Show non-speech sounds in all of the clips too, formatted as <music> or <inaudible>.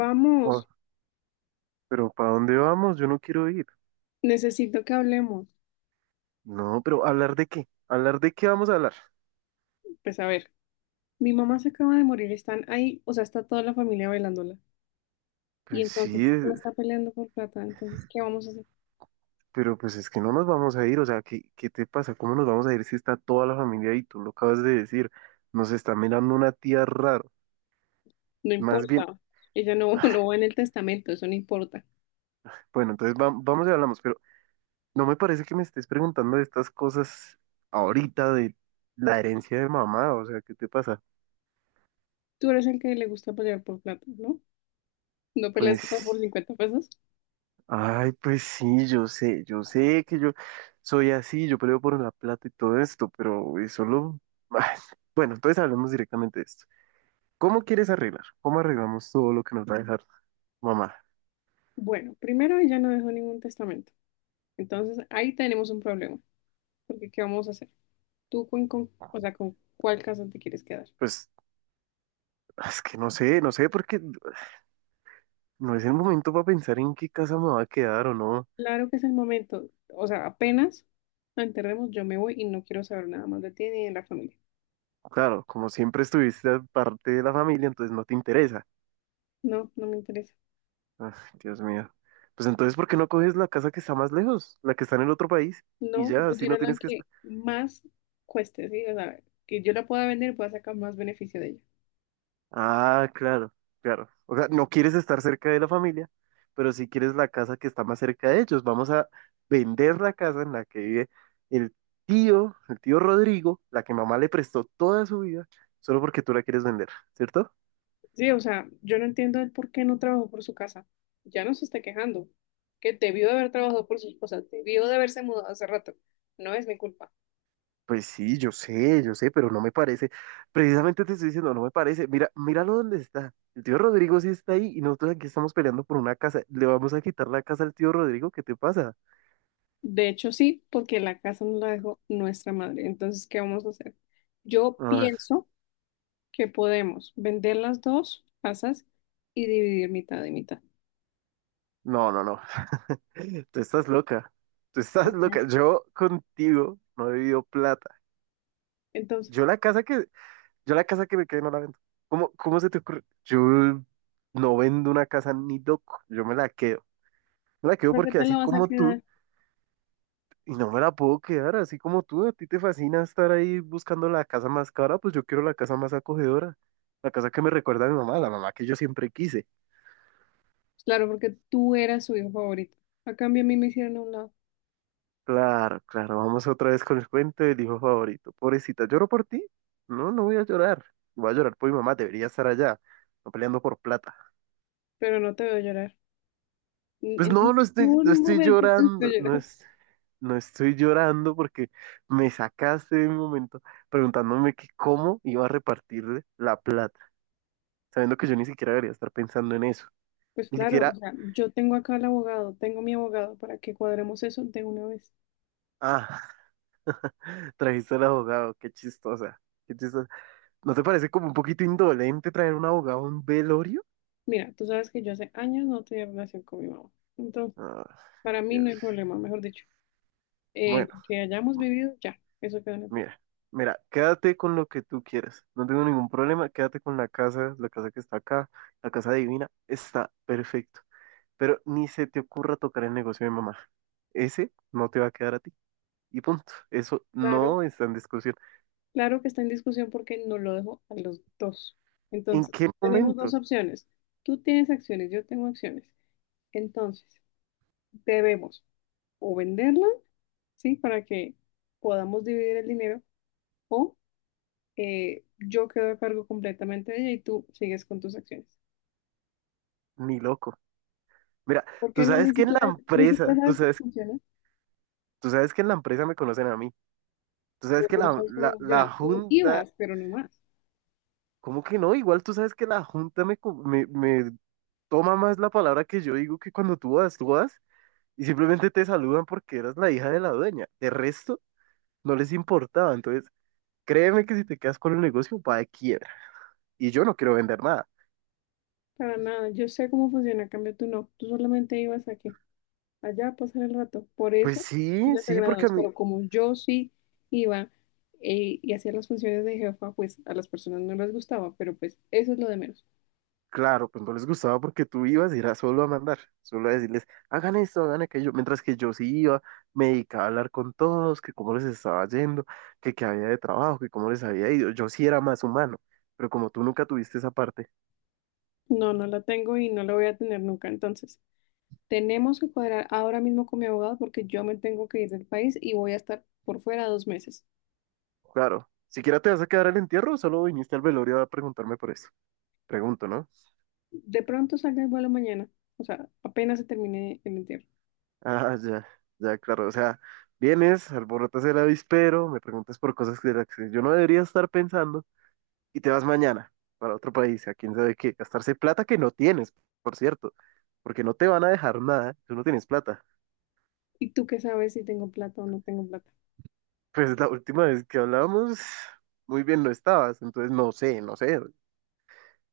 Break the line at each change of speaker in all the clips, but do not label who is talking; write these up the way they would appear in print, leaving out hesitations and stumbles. Vamos,
Oh, pero ¿para dónde vamos? Yo no quiero ir.
necesito que hablemos.
No, pero ¿hablar de qué? ¿Hablar de qué vamos a hablar?
Pues a ver, mi mamá se acaba de morir, están ahí, o sea, está toda la familia bailándola. Y
Pues
entonces
sí,
ella está peleando por plata, entonces, ¿qué vamos a hacer?
pero pues es que no nos vamos a ir. O sea, ¿qué te pasa? ¿Cómo nos vamos a ir si está toda la familia ahí? Tú lo acabas de decir. Nos está mirando una tía raro.
No
Más bien,
importa, ella no, <laughs> no va en el testamento, eso no importa.
bueno, entonces vamos y hablamos, pero no me parece que me estés preguntando de estas cosas ahorita de la herencia de mamá. O sea, ¿qué te pasa?
Tú eres el que le gusta pelear por plata, ¿no? ¿No peleas <laughs>
Pues.
por 50 pesos?
Ay, pues sí, yo sé que yo soy así, yo peleo por la plata y todo esto, pero es solo <laughs> ay, bueno, entonces hablemos directamente de esto. ¿Cómo quieres arreglar? ¿Cómo arreglamos todo lo que nos va a dejar mamá?
Bueno, primero ella no dejó ningún testamento, entonces ahí tenemos un problema, porque ¿qué vamos a hacer? ¿Tú o sea, con cuál casa te quieres quedar?
Pues es que no sé, porque no es el momento para pensar en qué casa me va a quedar o no.
Claro que es el momento. O sea, apenas la enterremos, yo me voy y no quiero saber nada más de ti ni de la familia.
Claro, como siempre estuviste parte de la familia, entonces no te interesa.
No, no me interesa.
Ay, Dios mío. Pues entonces, ¿por qué no coges la casa que está más lejos, la que está en el otro país? Y
No,
ya,
yo
así no
quiero la
tienes que
que
estar.
más cueste, ¿sí? O sea, que yo la pueda vender y pueda sacar más beneficio de ella.
Ah, claro. O sea, no quieres estar cerca de la familia, pero sí quieres la casa que está más cerca de ellos. Vamos a vender la casa en la que vive el el tío Rodrigo, la que mamá le prestó toda su vida, solo porque tú la quieres vender, ¿cierto?
Sí, o sea, yo no entiendo el por qué no trabajó por su casa. Ya no se está quejando. Que debió de haber trabajado por sus cosas, debió de haberse mudado hace rato. No es mi culpa.
Pues sí, yo sé, pero no me parece. Precisamente te estoy diciendo, no me parece. Mira, míralo dónde está. El tío Rodrigo sí está ahí y nosotros aquí estamos peleando por una casa. Le vamos a quitar la casa al tío Rodrigo, ¿qué te pasa?
De hecho, sí, porque la casa nos la dejó nuestra madre. Entonces, ¿qué vamos a hacer? Yo
Ah,
pienso que podemos vender las dos casas y dividir mitad y mitad.
no, no, no. Tú estás loca. Tú estás
¿Por qué?
loca. Yo contigo no he vivido plata. Yo
Entonces,
la casa que, yo la casa que me quedé no la vendo. ¿Cómo se te ocurre? Yo no vendo una casa ni loco. Yo me la quedo. Me la quedo
¿para qué
porque
te la
así
vas a
como tú,
quedar?
y no me la puedo quedar, así como tú, a ti te fascina estar ahí buscando la casa más cara, pues yo quiero la casa más acogedora. La casa que me recuerda a mi mamá, la mamá que yo siempre quise.
Claro, porque tú eras su hijo favorito. A cambio, a mí me hicieron a un lado,
Claro, claro, vamos otra vez con el cuento del hijo favorito. Pobrecita, ¿lloro por ti? No, no voy a llorar. Voy a llorar por mi mamá, debería estar allá, no peleando por plata.
pero no te veo llorar. En
Pues
en
no, no estoy, no
ningún
estoy
momento te estoy
llorando,
llorando.
no estoy llorando porque me sacaste de un momento preguntándome que cómo iba a repartirle la plata, sabiendo que yo ni siquiera debería estar pensando en eso.
Pues
Ni
claro, o
siquiera,
sea, yo tengo acá al abogado, tengo mi abogado para que cuadremos eso de una vez.
ah, <laughs> trajiste al abogado, qué chistosa. ¿No te parece como un poquito indolente traer un abogado a un velorio?
Mira, tú sabes que yo hace años no tenía relación con mi mamá, entonces.
Ah.
Para mí no
Dios.
hay problema, mejor dicho.
Bueno,
Lo que hayamos vivido, ya, eso queda en el pasado.
mira, mira, quédate con lo que tú quieras. No tengo ningún problema, quédate con la casa que está acá, la casa divina, está perfecto. Pero ni se te ocurra tocar el negocio de mamá. Ese no te va a quedar a ti. Y punto. Eso
Claro,
no está en discusión.
claro que está en discusión porque no lo dejo a los dos.
¿En qué
Entonces, tenemos
momento?
dos opciones. Tú tienes acciones, yo tengo acciones. Entonces, debemos o venderla, ¿sí? Para que podamos dividir el dinero, o yo quedo a cargo completamente de ella y tú sigues con tus acciones.
Ni loco. Mira,
¿Por
tú
qué no?
sabes que en la
Ni
empresa,
siquiera
tú
sabes cómo
sabes,
funciona,
tú sabes que en la empresa me conocen a mí. Tú sabes
pero
que
tú no
la,
sabes cómo
la, la
funciona. Tú
junta,
ibas, pero no más.
¿cómo que no? Igual tú sabes que la junta me toma más la palabra que yo digo que cuando tú vas y simplemente te saludan porque eras la hija de la dueña. De resto, no les importaba. Entonces, créeme que si te quedas con el negocio, va de quiebra. Y yo no quiero vender nada.
Para nada, yo sé cómo funciona, en cambio tú no. Tú solamente ibas a qué, allá a pasar el rato. Por
Pues
eso tú
sí,
les
sí, porque a
agradabas,
mí,
pero como yo sí iba, y hacía las funciones de jefa, pues a las personas no les gustaba, pero pues eso es lo de menos.
claro, pues no les gustaba porque tú ibas y era solo a mandar, solo a decirles, hagan esto, hagan aquello. Mientras que yo sí iba, me dedicaba a hablar con todos, que cómo les estaba yendo, que qué había de trabajo, que cómo les había ido. Yo sí era más humano, pero como tú nunca tuviste esa parte,
No, no la tengo y no la voy a tener nunca. Entonces, tenemos que cuadrar ahora mismo con mi abogado porque yo me tengo que ir del país y voy a estar por fuera 2 meses.
claro. ¿Siquiera te vas a quedar al entierro o solo viniste al velorio a preguntarme por eso? Pregunto, ¿no? <laughs>
De pronto salga el vuelo mañana, o sea, apenas se termine el entierro.
Ah, ya, ya, claro. O sea, vienes, alborotas el avispero, me preguntas por cosas que de las que yo no debería estar pensando y te vas mañana para otro país, a quién sabe qué, gastarse plata que no tienes, por cierto, porque no te van a dejar nada, tú no tienes plata.
¿Y tú qué sabes si tengo plata o no tengo plata?
Pues la última vez que hablábamos, muy bien no estabas, entonces no sé.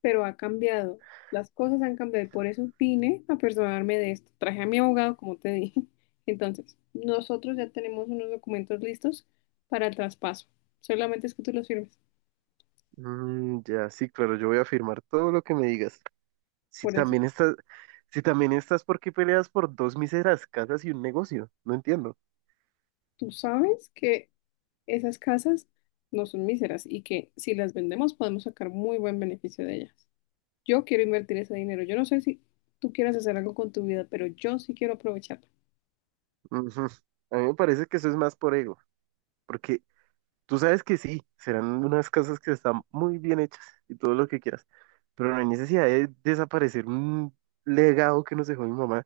Pero ha cambiado. Las cosas han cambiado y por eso vine a personarme de esto. Traje a mi abogado, como te dije. <laughs> Entonces, nosotros ya tenemos unos documentos listos para el traspaso. Solamente es que tú los firmes.
Mm, ya, sí, claro, yo voy a firmar todo lo que me digas. Si
Por eso,
también estás, si también estás, ¿por qué peleas por dos míseras casas y un negocio? No entiendo.
tú sabes que esas casas no son míseras y que si las vendemos podemos sacar muy buen beneficio de ellas. Yo quiero invertir ese dinero. Yo no sé si tú quieras hacer algo con tu vida, pero yo sí quiero aprovecharla.
Ujú. A mí me parece que eso es más por ego, porque tú sabes que sí, serán unas casas que están muy bien hechas y todo lo que quieras, pero no hay necesidad de desaparecer un legado que nos dejó mi mamá,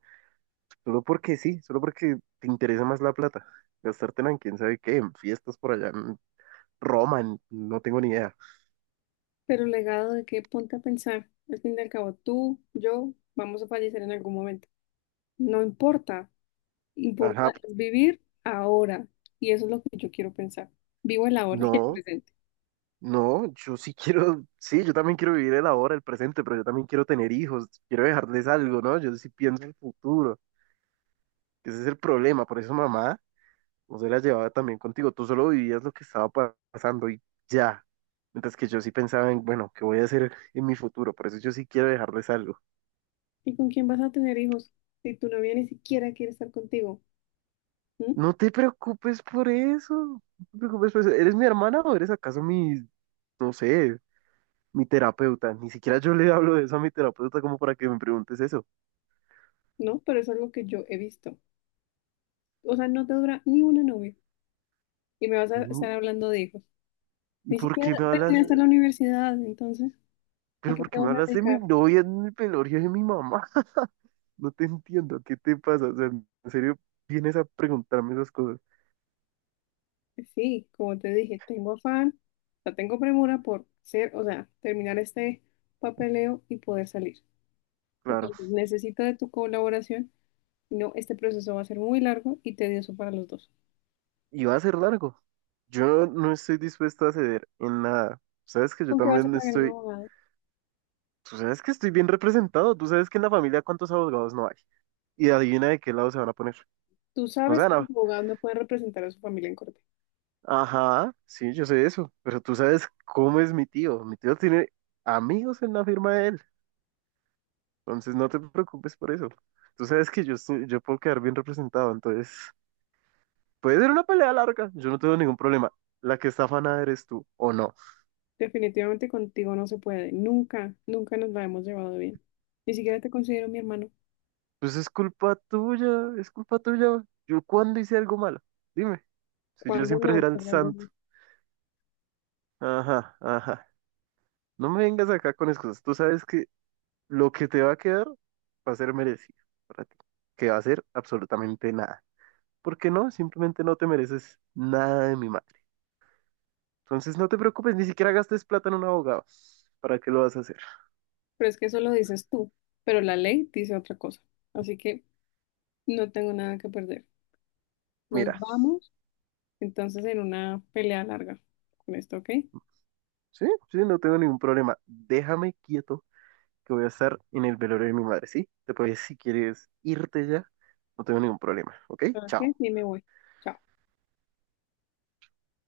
solo porque sí, solo porque te interesa más la plata. Gastártela en quién sabe qué, en fiestas por allá, en Roma, no tengo ni idea.
Pero legado de qué, ponte a pensar. Al fin y al cabo, tú, yo, vamos a fallecer en algún momento. No importa. Importa
Ajá,
es vivir ahora. Y eso es lo que yo quiero pensar. Vivo el ahora y el
no.
presente.
No, yo sí quiero, sí, yo también quiero vivir el ahora, el presente, pero yo también quiero tener hijos, quiero dejarles algo, ¿no? Yo sí pienso en el futuro, que ese es el problema, por eso mamá no se la llevaba también contigo, tú solo vivías lo que estaba pasando y ya, mientras que yo sí pensaba en, bueno, ¿qué voy a hacer en mi futuro? Por eso yo sí quiero dejarles algo.
¿Y con quién vas a tener hijos si tu novia ni siquiera quiere estar contigo? ¿Mm?
No te preocupes por eso, no te preocupes por eso, ¿eres mi hermana o eres acaso mi, no sé, mi terapeuta? Ni siquiera yo le hablo de eso a mi terapeuta como para que me preguntes eso.
No, pero eso es lo que yo he visto. O sea, no te dura ni una novia. Y me vas a estar hablando de hijos. Ni
¿Por
siquiera
qué me hablas?
terminaste la universidad, entonces, ¿a
Pero
qué
¿por
te
qué me
vas a
hablas de mi
dedicar?
novia, de mi velorio, de mi mamá? No te entiendo, ¿qué te pasa? O sea, en serio, vienes a preguntarme esas cosas.
Sí, como te dije, tengo afán, la tengo premura por ser, o sea, terminar este papeleo y poder salir.
Claro,
Entonces, necesito de tu colaboración, si no, este proceso va a ser muy largo y tedioso para los dos.
y va a ser largo. Yo no estoy dispuesto a ceder en nada. Sabes que yo
¿Con qué vas a
también
pagar un
estoy,
abogado?
tú sabes que estoy bien representado, tú sabes que en la familia cuántos abogados no hay. Y adivina de qué lado se van a poner.
Tú
No se
sabes
van
que el
a...
abogado no puede representar a su familia en corte.
Ajá, sí, yo sé eso, pero tú sabes cómo es mi tío. Mi tío tiene amigos en la firma de él. Entonces no te preocupes por eso. Tú sabes que yo estoy, yo puedo quedar bien representado, entonces puede ser una pelea larga, yo no tengo ningún problema. La que está afanada eres tú, o no.
Definitivamente contigo no se puede, nunca, nunca nos la hemos llevado bien. Ni siquiera te considero mi hermano.
Pues es culpa tuya. ¿Yo cuándo hice algo malo? Dime, si yo
¿Cuándo
siempre
no?
era
Qué
el
raro.
santo.
¿No?
Ajá, ajá. No me vengas acá con excusas. Tú sabes que lo que te va a quedar va a ser merecido para ti, que va a ser absolutamente nada. ¿Por qué no? Simplemente no te mereces nada de mi madre. Entonces no te preocupes, ni siquiera gastes plata en un abogado. ¿Para qué lo vas a hacer?
Pero es que eso lo dices tú, pero la ley dice otra cosa. Así que no tengo nada que perder. Nos
Mira,
vamos entonces en una pelea larga con esto, ¿ok?
sí, no tengo ningún problema. Déjame quieto que voy a estar en el velorio de mi madre, ¿sí? Te puedes, si quieres irte ya, no tengo ningún problema, ¿ok?
¿Sabes qué?
Chao.
Sí, me voy. Chao.